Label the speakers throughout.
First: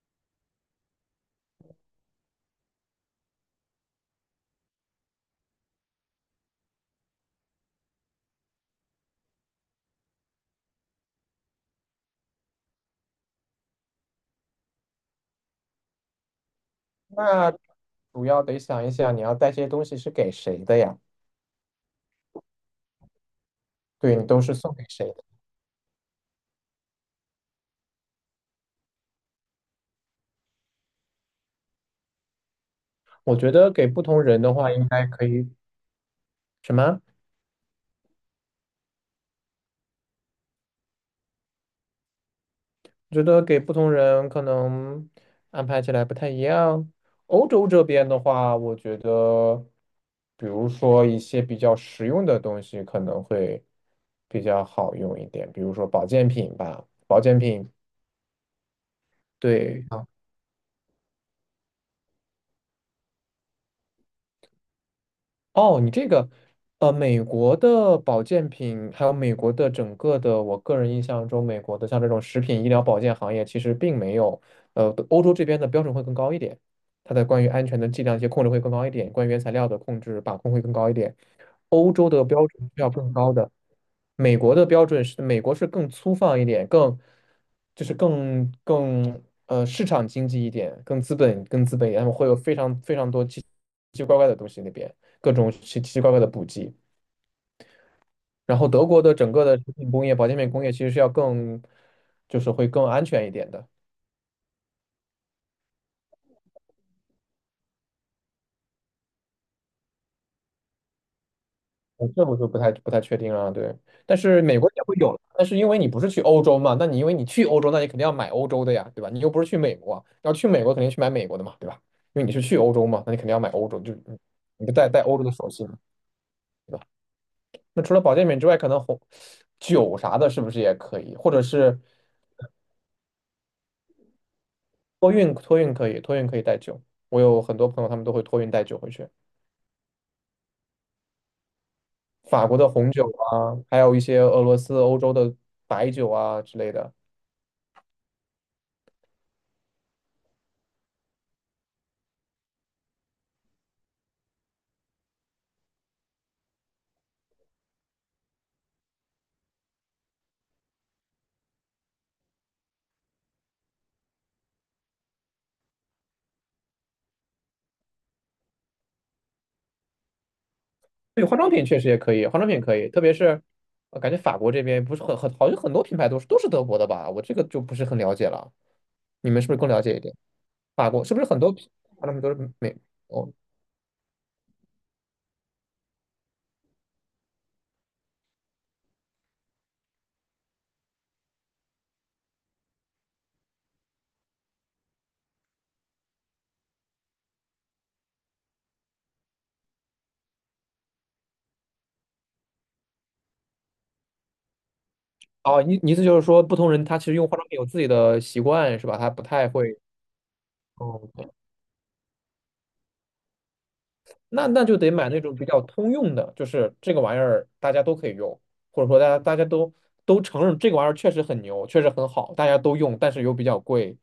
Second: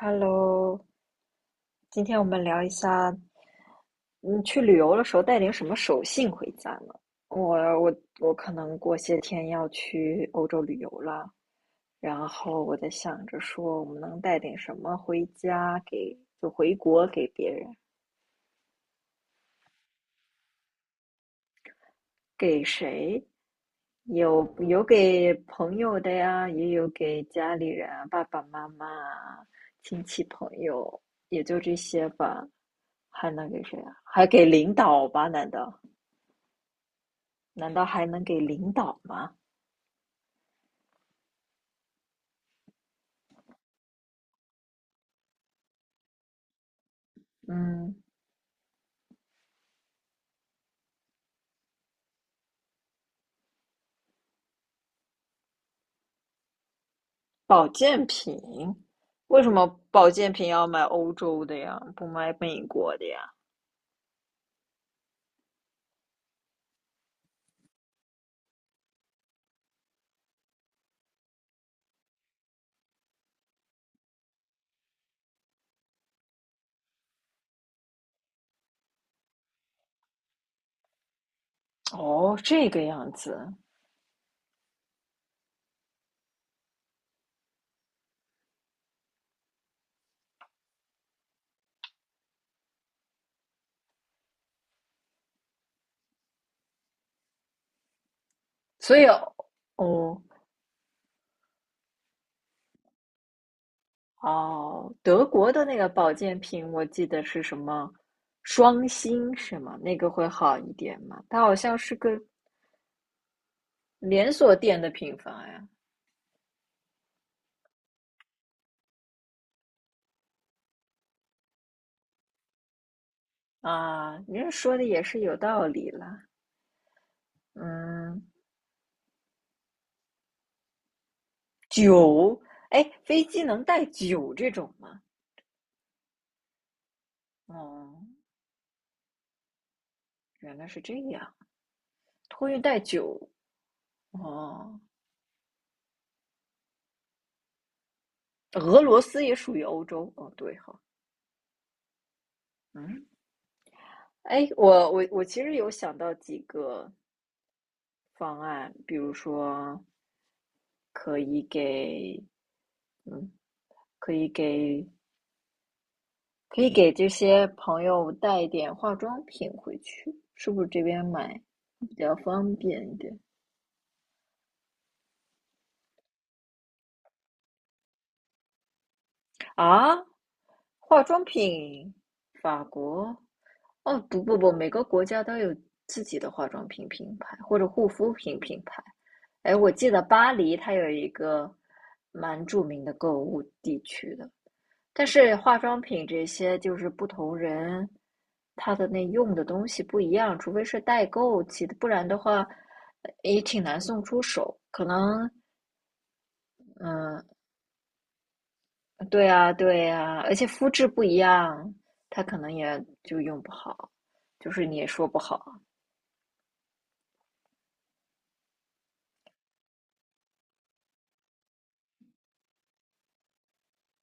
Speaker 1: Hello，今天我们聊一下，嗯，去旅游的时候带点什么手信回家呢？我我我可能过些天要去欧洲旅游了，然后我在想着说，我们能带点什么回家给，就回国给别
Speaker 2: 那
Speaker 1: 人。
Speaker 2: 主要得想一想，你要带这些东西是给谁的呀？
Speaker 1: 给谁？
Speaker 2: 对，你都
Speaker 1: 有
Speaker 2: 是送
Speaker 1: 有
Speaker 2: 给谁的？
Speaker 1: 给朋友的呀，也有给家里人啊爸爸妈妈啊亲戚朋友，也就这些吧。还
Speaker 2: 我
Speaker 1: 能
Speaker 2: 觉
Speaker 1: 给
Speaker 2: 得
Speaker 1: 谁
Speaker 2: 给
Speaker 1: 啊？
Speaker 2: 不同
Speaker 1: 还
Speaker 2: 人
Speaker 1: 给
Speaker 2: 的话，
Speaker 1: 领
Speaker 2: 应
Speaker 1: 导
Speaker 2: 该可
Speaker 1: 吧？难
Speaker 2: 以
Speaker 1: 道
Speaker 2: 什么？
Speaker 1: 难道还能给领导吗？
Speaker 2: 我觉得给不同人可能安排起来不太一样。欧洲这
Speaker 1: 嗯，
Speaker 2: 边的话，我觉得，比如说一些比较实用的东西可能会比较好用一点，比如说保健品吧，保健
Speaker 1: 保
Speaker 2: 品，
Speaker 1: 健品，为什么
Speaker 2: 对。
Speaker 1: 保健品要买欧洲的呀？不买美国的呀？
Speaker 2: 哦，你这个，美国的保健品，还有美国的整个的，我个人印象中，美国的像这种食品医疗保健行业，其实并没有，欧洲这边的标准会更高一点，它的关于安全的剂量一些控制会更高一点，关于原材料的控制把控会更高一点，欧洲的
Speaker 1: 哦，
Speaker 2: 标准
Speaker 1: 这
Speaker 2: 是
Speaker 1: 个
Speaker 2: 要
Speaker 1: 样
Speaker 2: 更高的。
Speaker 1: 子，
Speaker 2: 美国的标准是，美国是更粗放一点，更就是更市场经济一点，更资本更资本一点，他们会有非常非常多奇奇怪怪的东西那边，各种奇奇奇怪怪的补剂。然后德
Speaker 1: 所
Speaker 2: 国
Speaker 1: 以
Speaker 2: 的整个的食品工业、
Speaker 1: 哦，
Speaker 2: 保健品工业其实是要更就是会更安全一点的。
Speaker 1: 哦，德国的那个保健品，我记得是什么双星是吗？那个会好一点吗？它好像是
Speaker 2: 哦
Speaker 1: 个
Speaker 2: 这我就不太确定了，对。但
Speaker 1: 连
Speaker 2: 是
Speaker 1: 锁
Speaker 2: 美国
Speaker 1: 店
Speaker 2: 也
Speaker 1: 的
Speaker 2: 会
Speaker 1: 品
Speaker 2: 有，
Speaker 1: 牌
Speaker 2: 但是
Speaker 1: 呀。
Speaker 2: 因为你不是去欧洲嘛，那你因为你去欧洲，那你肯定要买欧洲的呀，对吧？你又不是去美国，要去美国肯定去买美国的嘛，对吧？因为你是去欧洲嘛，那你肯定要买欧洲，就
Speaker 1: 啊，
Speaker 2: 嗯
Speaker 1: 你这
Speaker 2: 你就
Speaker 1: 说的
Speaker 2: 带
Speaker 1: 也
Speaker 2: 带欧
Speaker 1: 是
Speaker 2: 洲的
Speaker 1: 有
Speaker 2: 手
Speaker 1: 道
Speaker 2: 信嘛，
Speaker 1: 理啦。
Speaker 2: 对吧？那除了保
Speaker 1: 嗯，
Speaker 2: 健品之外，可能红酒啥的，是不是也可以？或者是
Speaker 1: 酒，哎，飞机能带酒这种吗？
Speaker 2: 托运，托运可以，托运可以带酒。我有很多朋友，他
Speaker 1: 哦，
Speaker 2: 们都会托运带酒回去，
Speaker 1: 原来是这样，
Speaker 2: 法
Speaker 1: 托
Speaker 2: 国
Speaker 1: 运
Speaker 2: 的
Speaker 1: 带
Speaker 2: 红酒
Speaker 1: 酒。
Speaker 2: 啊，还有一些俄罗斯、
Speaker 1: 哦，
Speaker 2: 欧洲的白酒啊之类的。
Speaker 1: 俄罗斯也属于欧洲。哦，对哈，嗯。哎，我其实有想到几个方案，比如说可以给，嗯，可以给，可以给这些朋友带一点化妆品回去，是不是这边
Speaker 2: 对，化
Speaker 1: 买
Speaker 2: 妆品确实
Speaker 1: 比
Speaker 2: 也
Speaker 1: 较
Speaker 2: 可以，化妆
Speaker 1: 方
Speaker 2: 品可
Speaker 1: 便
Speaker 2: 以，
Speaker 1: 一
Speaker 2: 特别
Speaker 1: 点
Speaker 2: 是感觉法国这边不是很好像很多品牌都是德国的吧？我这个就不是很了解了，你们是不是更了
Speaker 1: 啊？
Speaker 2: 解一点？法
Speaker 1: 化
Speaker 2: 国是不
Speaker 1: 妆
Speaker 2: 是很多品
Speaker 1: 品，
Speaker 2: 化妆品都是
Speaker 1: 法
Speaker 2: 美？
Speaker 1: 国，
Speaker 2: 哦
Speaker 1: 哦，不，每个国家都有自己的化妆品品牌或者护肤品品牌。哎，我记得巴黎它有一个蛮著名的购物地区的，但是化妆品这些就是不同人，他的那用的东西不一样，除非是代购其的，不然的话也挺难送出手。可能，
Speaker 2: 哦，你意思就是说，不同人他其实
Speaker 1: 嗯，
Speaker 2: 用化妆品有自己的习惯是吧？他不
Speaker 1: 对
Speaker 2: 太
Speaker 1: 啊，
Speaker 2: 会
Speaker 1: 对啊，而且肤质不
Speaker 2: 哦，
Speaker 1: 一
Speaker 2: 对
Speaker 1: 样，他可能也就用不好，
Speaker 2: 那
Speaker 1: 就是
Speaker 2: 那
Speaker 1: 你
Speaker 2: 就
Speaker 1: 也
Speaker 2: 得
Speaker 1: 说
Speaker 2: 买
Speaker 1: 不
Speaker 2: 那种比
Speaker 1: 好，
Speaker 2: 较通用的，就是这个玩意儿大家都可以用，或者说大家都承认这个玩意儿确实很牛，确实很好，大家都用，但是又比较贵，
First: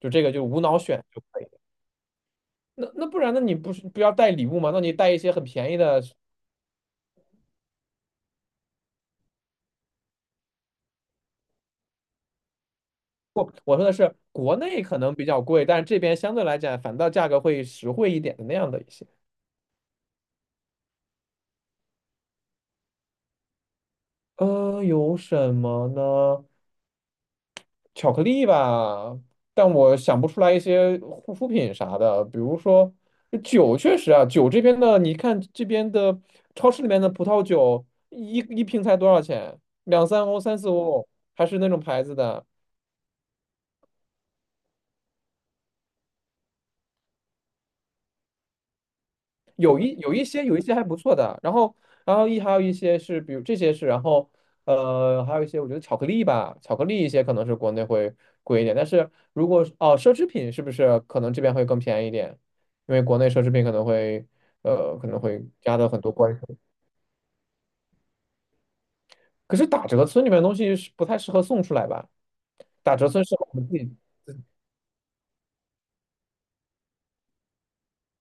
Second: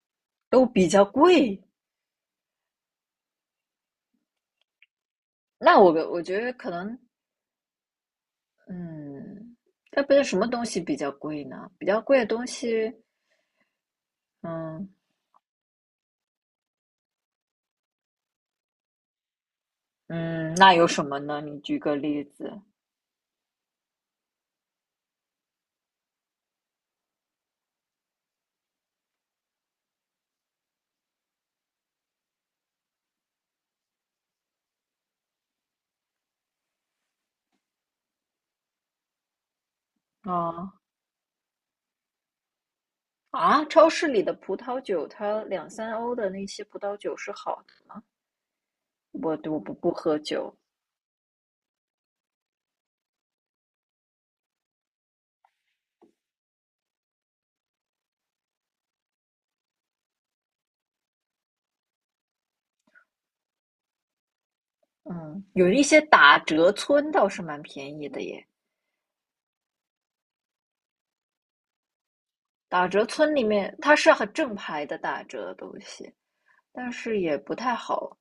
Speaker 2: 就这个就无
Speaker 1: 都
Speaker 2: 脑
Speaker 1: 比
Speaker 2: 选
Speaker 1: 较
Speaker 2: 就可以。
Speaker 1: 贵。
Speaker 2: 那不然，那你不是不要带礼物吗？那你带一些很便宜
Speaker 1: 那我
Speaker 2: 的。
Speaker 1: 我觉得可能，嗯，那不是什么东西比较贵呢？比较贵的东西，
Speaker 2: 不，我说的是国内
Speaker 1: 嗯
Speaker 2: 可能比较贵，但是这边相对来讲反倒价格会实惠一点的那样的一些。
Speaker 1: 嗯，那有什么呢？你举个例子
Speaker 2: 有什么呢？巧克力吧，但我想不出来一些护肤品啥的。比如说酒，确实啊，酒这边的，你看这边的超市里面的葡萄酒，一瓶才多少钱？两三
Speaker 1: 啊。
Speaker 2: 欧、三四
Speaker 1: 哦
Speaker 2: 欧，还是那种牌子的。
Speaker 1: 啊，超市里的葡萄酒，它两三欧的那些葡萄酒是好的吗？我不不
Speaker 2: 有
Speaker 1: 喝
Speaker 2: 一些
Speaker 1: 酒，
Speaker 2: 还不错的，然后然后一还有一些是，比如这些是，然后还有一些我觉得巧克力吧，巧克力一些可能是国内会贵一点，但是如果是奢侈品是不是可能这边会更便宜一点？因为国内奢侈品可能
Speaker 1: 嗯，
Speaker 2: 会
Speaker 1: 有
Speaker 2: 加
Speaker 1: 一
Speaker 2: 的
Speaker 1: 些
Speaker 2: 很多关
Speaker 1: 打
Speaker 2: 税，
Speaker 1: 折村倒是蛮便宜的耶。
Speaker 2: 可是打折村里面的东西是不太适合送出来吧？
Speaker 1: 打
Speaker 2: 打
Speaker 1: 折
Speaker 2: 折村
Speaker 1: 村
Speaker 2: 适
Speaker 1: 里
Speaker 2: 合我们
Speaker 1: 面
Speaker 2: 自
Speaker 1: 它
Speaker 2: 己，
Speaker 1: 是很正牌的打折的东西，但是也不太好。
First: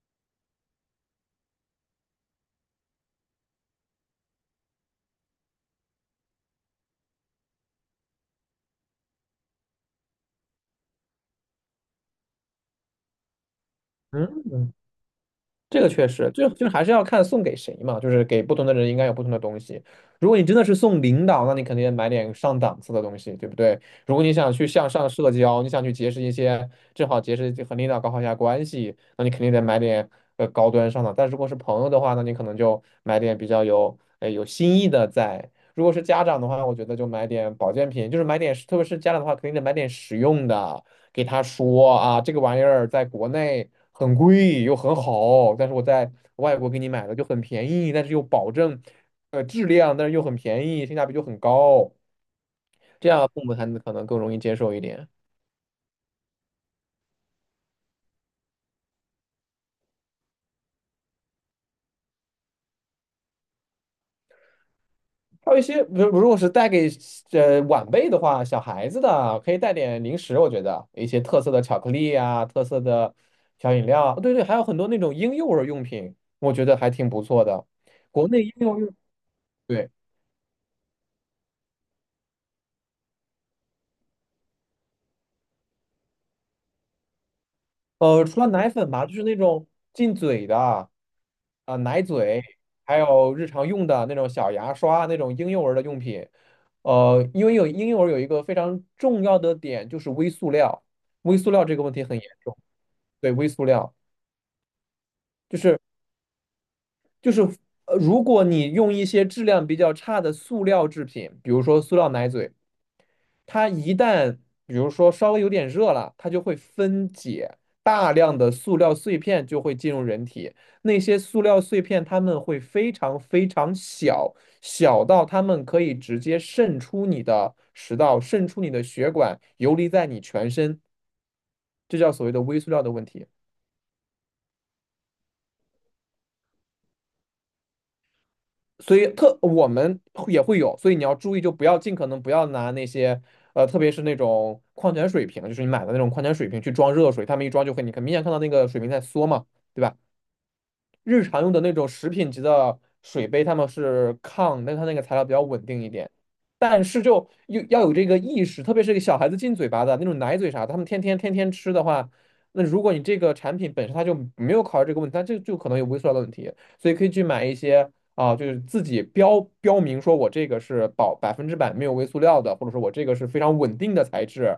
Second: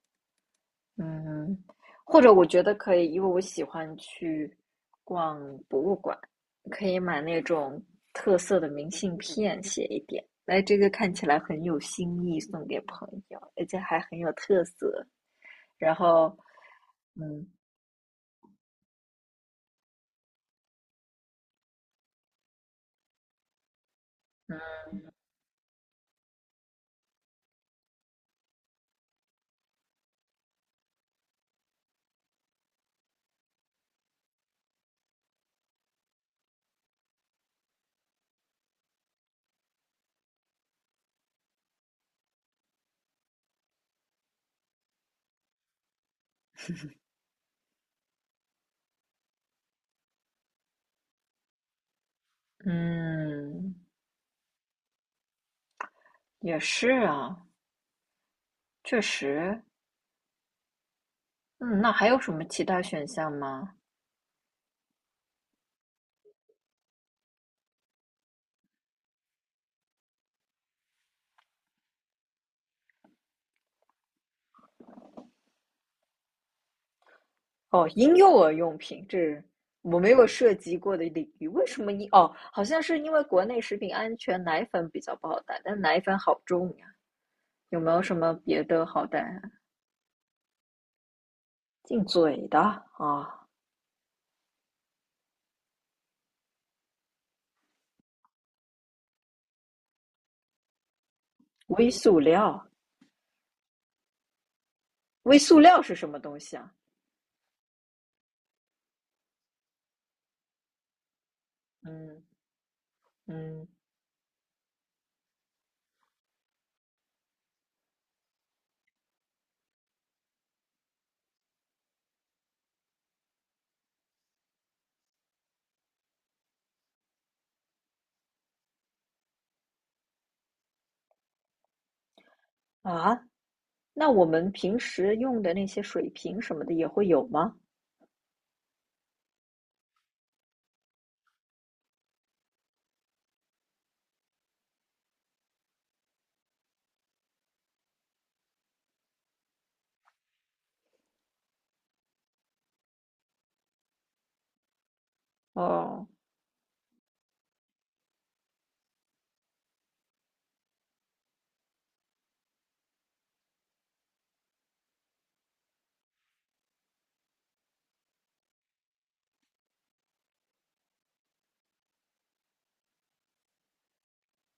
Speaker 1: 嗯，或者我觉得可以，因为我喜欢去逛博物馆，可以买那种特色的明信片，写一点。来这个看起来很有新意，送给朋友，而且还很有特
Speaker 2: 嗯
Speaker 1: 色。
Speaker 2: 这个
Speaker 1: 然
Speaker 2: 确实，
Speaker 1: 后，
Speaker 2: 就是还是要看送
Speaker 1: 嗯
Speaker 2: 给谁嘛，就是给不同的人应该有不同的东西。如果你真的是送领导，那你肯定买点上档次的东西，对不对？如果你想
Speaker 1: 嗯，
Speaker 2: 去向上社交，你想去结识一些，正好结识和领导搞好一下关系，那你肯定得买点高端上档。但如果是朋友的话，那你可能就买点比较有有新意的在。如果是家长的话，我觉得就买点保健品，就是买点，特别是家长的话，肯定得买点实用的。给他说啊，这个玩意儿在国内很贵又很好，但是我在外国给你买的就很便宜，但是又保证质量，但是又很便宜，性价比就很高，这样父母才
Speaker 1: 嗯，
Speaker 2: 能可能更容易接受一点。
Speaker 1: 也是啊，确实，嗯，那还有什么其他选项吗？
Speaker 2: 还有一些，如果是带给晚辈的话，小孩子的可以带点零食，我觉得一些特色的巧克力啊，特色的小饮料啊对对，还有很多那种婴幼儿用品，我觉得还挺不错的。
Speaker 1: 哦，婴
Speaker 2: 国
Speaker 1: 幼
Speaker 2: 内
Speaker 1: 儿
Speaker 2: 婴幼
Speaker 1: 用
Speaker 2: 儿用。
Speaker 1: 品，这是
Speaker 2: 对。
Speaker 1: 我没有涉及过的领域。为什么婴？哦，好像是因为国内食品安全，奶粉比较不好带，但奶粉好重呀。有没有什么
Speaker 2: 除了
Speaker 1: 别
Speaker 2: 奶
Speaker 1: 的
Speaker 2: 粉
Speaker 1: 好
Speaker 2: 吧，就
Speaker 1: 带
Speaker 2: 是那
Speaker 1: 啊
Speaker 2: 种进嘴的，啊、奶
Speaker 1: 进
Speaker 2: 嘴，
Speaker 1: 嘴的
Speaker 2: 还有
Speaker 1: 啊，
Speaker 2: 日常用的那种小牙刷，那种婴幼儿的用品。因为有婴幼儿有一个非常重要的点，就是微塑料，微塑料这个
Speaker 1: 微
Speaker 2: 问题很
Speaker 1: 塑
Speaker 2: 严重。
Speaker 1: 料，
Speaker 2: 对，微塑料
Speaker 1: 微塑料是什么东西啊？
Speaker 2: 就是如果你用一些质量比较差的塑料制品，比如说塑料
Speaker 1: 嗯
Speaker 2: 奶嘴，
Speaker 1: 嗯
Speaker 2: 它一旦比如说稍微有点热了，它就会分解，大量的塑料碎片就会进入人体。那些塑料碎片它们会非常非常小，小到它们可以直接渗出你的食道，渗出你的血管，游离在你全身，这叫所谓的微塑料的问题。
Speaker 1: 啊，那我们平时用的那些水瓶什么的也会有吗？
Speaker 2: 所以特我们也会有，所以你要注意，就不要尽可能不要拿那些特别是那种矿泉水瓶，就是你买的那种矿泉水瓶去装热水，他们一装就会，你很明显看到那个水瓶在缩嘛，对吧？日常用的那种食品级的水杯，他们是抗，但它那个材料比较稳定一
Speaker 1: 哦，
Speaker 2: 点。但是就有要有这个意识，特别是给小孩子进嘴巴的那种奶嘴啥的，他们天天吃的话，那如果你这个产品本身它就没有考虑这个问题，它就可能有微塑料的问题。所以可以去买一些啊、就是自己标明说我这个是保百分之百没有微塑料的，或者说我这个是非常稳定的材质，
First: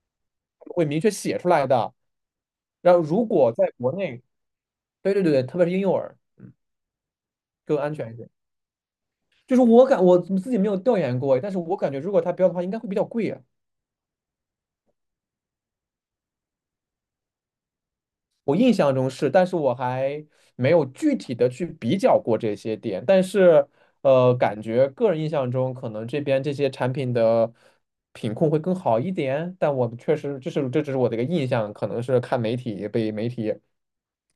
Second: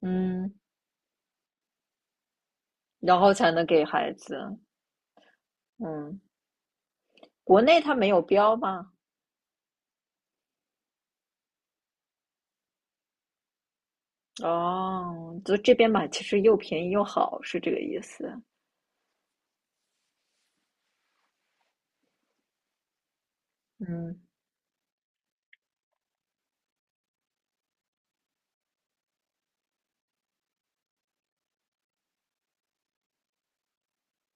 Speaker 1: 嗯，
Speaker 2: 会明确写出来的。然后
Speaker 1: 然
Speaker 2: 如
Speaker 1: 后才
Speaker 2: 果
Speaker 1: 能
Speaker 2: 在
Speaker 1: 给
Speaker 2: 国
Speaker 1: 孩
Speaker 2: 内，
Speaker 1: 子。
Speaker 2: 对，特别是婴幼儿。
Speaker 1: 嗯，国
Speaker 2: 更
Speaker 1: 内
Speaker 2: 安
Speaker 1: 它没
Speaker 2: 全一
Speaker 1: 有
Speaker 2: 点。
Speaker 1: 标吗？
Speaker 2: 就是我自己没有调研过，但是我感觉如果它标的话，应该会比较贵啊。
Speaker 1: 哦，就这边买其实又便宜又好，是这个意思。
Speaker 2: 我印象中是，但是我还没有具体的去比较过这些点。但是，
Speaker 1: 嗯，
Speaker 2: 感觉个人印象中，可能这边这些产品的品控会更好一点。但我确实，这只是我的一个印象，可能是看媒体被媒体，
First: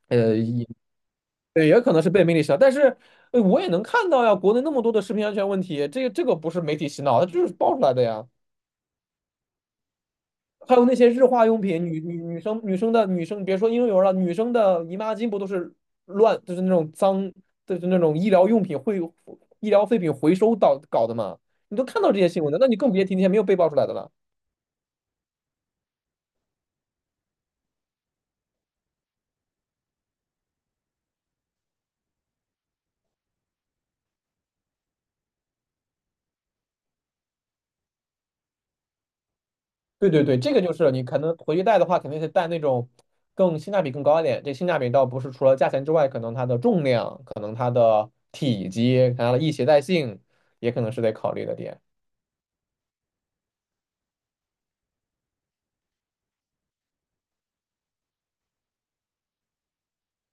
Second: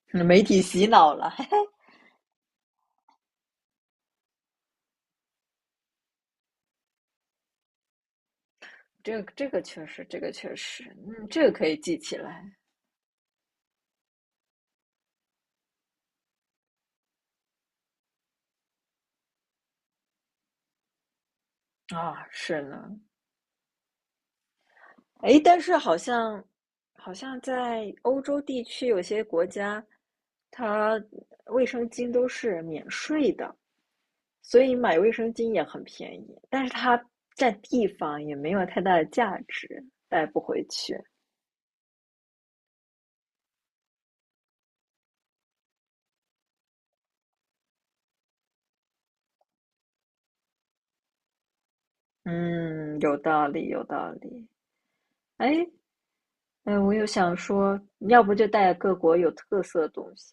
Speaker 1: 媒体
Speaker 2: 也
Speaker 1: 洗脑了，
Speaker 2: 对也可能是被媒体洗脑。但是，我也能看到呀，国内那么多的食品安全问题，这个不是媒体洗脑，它就是爆出来的呀。
Speaker 1: 这个这个确实，这个确
Speaker 2: 还
Speaker 1: 实，
Speaker 2: 有那些日
Speaker 1: 嗯，
Speaker 2: 化
Speaker 1: 这个
Speaker 2: 用
Speaker 1: 可以
Speaker 2: 品，
Speaker 1: 记起来
Speaker 2: 女生，别说婴幼儿了，女生的姨妈巾不都是乱，就是那种脏，就是那种医疗用品会医疗废品回收到搞的嘛？你都看到这
Speaker 1: 啊。
Speaker 2: 些新闻的，
Speaker 1: 是
Speaker 2: 那你更
Speaker 1: 呢，
Speaker 2: 别提那些没有被爆出来的了。
Speaker 1: 诶，但是好像在欧洲地区有些国家，它卫生巾都是免税的。所以买卫生巾也很便宜，但是它占地方也没有太大的价值，
Speaker 2: 对对
Speaker 1: 带
Speaker 2: 对，
Speaker 1: 不
Speaker 2: 这个
Speaker 1: 回
Speaker 2: 就是
Speaker 1: 去。
Speaker 2: 你可能回去带的话，肯定是带那种性价比更高一点。这性价比倒不是除了价钱之外，可能它的重量，可能它的体积，可能它的易携带性，也可能是得考虑的点。
Speaker 1: 嗯，有道理，有道理。哎，哎，我又想说，要不就带各国有特色的东西。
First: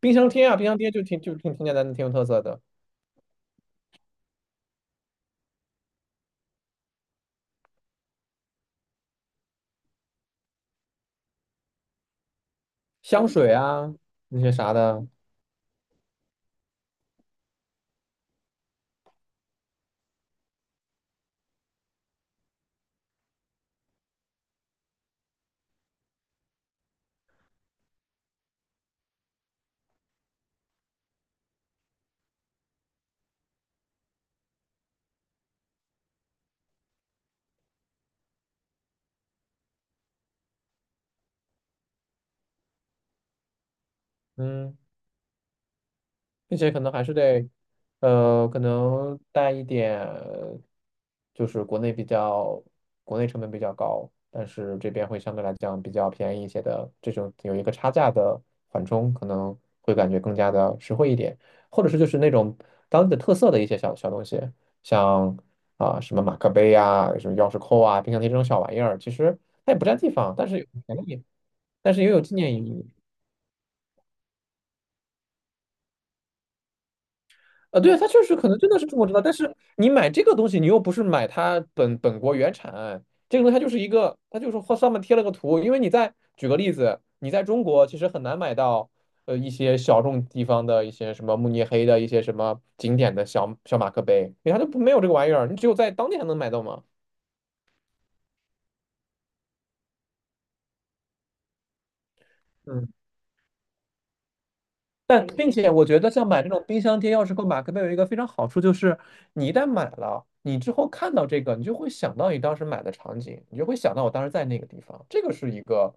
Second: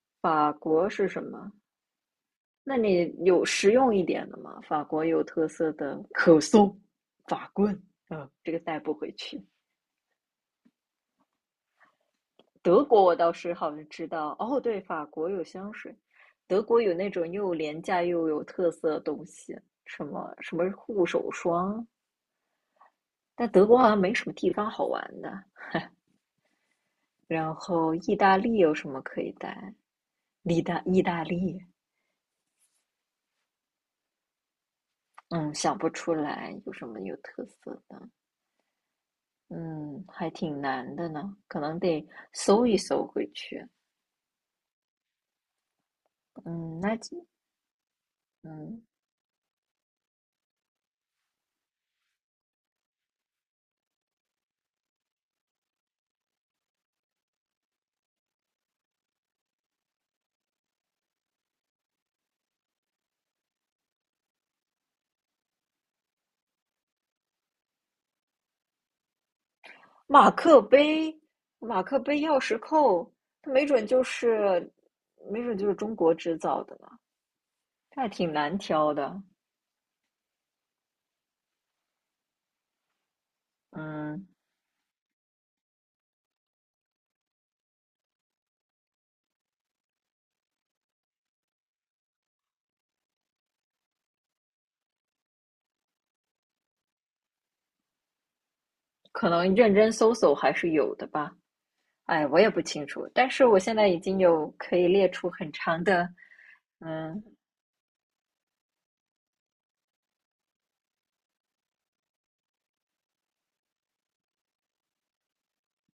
Speaker 2: 冰箱贴
Speaker 1: 法
Speaker 2: 啊，冰箱
Speaker 1: 国
Speaker 2: 贴就
Speaker 1: 是
Speaker 2: 挺
Speaker 1: 什
Speaker 2: 就
Speaker 1: 么？
Speaker 2: 挺挺简单的，挺有特色的。
Speaker 1: 那你有实用一点的吗？法国有特色的可颂、法棍，嗯，这个带不回去。德国我
Speaker 2: 香
Speaker 1: 倒是
Speaker 2: 水
Speaker 1: 好像
Speaker 2: 啊
Speaker 1: 知道，
Speaker 2: 那些
Speaker 1: 哦，
Speaker 2: 啥
Speaker 1: 对，法
Speaker 2: 的，
Speaker 1: 国有香水，德国有那种又廉价又有特色的东西，什么什么护手霜，但德国好像没什么地方好玩的。然后意大利有什么可以带？意大利，嗯，想不出来有什么有特色的，嗯，还挺难的呢，可能得搜一搜回去。
Speaker 2: 嗯，并且
Speaker 1: 嗯，
Speaker 2: 可能
Speaker 1: 那
Speaker 2: 还是得，可
Speaker 1: 嗯，
Speaker 2: 能带一点，就是国内比较，国内成本比较高，但是这边会相对来讲比较便宜一些的，这种有一个差价的缓冲，可能会感觉更加的实惠一点，或者是就是那种当地的特色的一些小小东西，像啊、什么马克杯啊，什么钥匙扣啊，冰箱贴这种小玩意儿，其实它也不占地
Speaker 1: 马
Speaker 2: 方，但是
Speaker 1: 克
Speaker 2: 有便
Speaker 1: 杯，
Speaker 2: 宜。
Speaker 1: 马
Speaker 2: 但
Speaker 1: 克
Speaker 2: 是也有
Speaker 1: 杯
Speaker 2: 纪
Speaker 1: 钥
Speaker 2: 念
Speaker 1: 匙
Speaker 2: 意义。
Speaker 1: 扣，它没准就是，没准就是中国制造的呢，
Speaker 2: 啊，对啊，
Speaker 1: 这
Speaker 2: 它
Speaker 1: 还
Speaker 2: 确
Speaker 1: 挺
Speaker 2: 实可
Speaker 1: 难
Speaker 2: 能真的是
Speaker 1: 挑
Speaker 2: 中国制造，
Speaker 1: 的。
Speaker 2: 但是你买这个东西，你又不是买它本国原产，这个东西它就是一个，
Speaker 1: 嗯，
Speaker 2: 它就是后上面贴了个图。因为你在举个例子，你在中国其实很难买到一些小众地方的一些什么慕尼黑的一些什么景点的小小马克杯，因为它就不没有这个玩意儿，你只有在当地才能买到嘛。
Speaker 1: 可能认真搜搜还是有的吧。哎，我也不清
Speaker 2: 嗯。
Speaker 1: 楚，但是我现在已经有可以列
Speaker 2: 但
Speaker 1: 出
Speaker 2: 并
Speaker 1: 很
Speaker 2: 且
Speaker 1: 长
Speaker 2: 我觉
Speaker 1: 的，
Speaker 2: 得像买这种冰箱贴、
Speaker 1: 嗯
Speaker 2: 钥匙扣、马克杯有一个非常好处，就是你一旦买了，你之后看到这个，你就会想到你当时买的场景，你就会想到我当时在那个地方，这个是一个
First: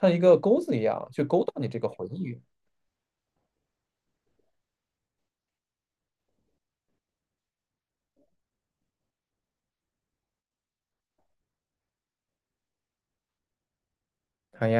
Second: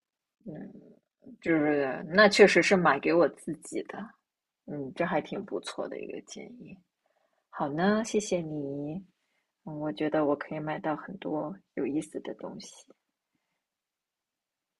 Speaker 2: 像一个
Speaker 1: 嗯，
Speaker 2: 钩子一样去勾到
Speaker 1: 就
Speaker 2: 你这个
Speaker 1: 是
Speaker 2: 回
Speaker 1: 那
Speaker 2: 忆。
Speaker 1: 确实是买给我自己的。嗯，这还挺不错的一个建议。好呢，谢谢你。嗯，我觉得我可以买到很多有意思的东西。
Speaker 2: 好呀。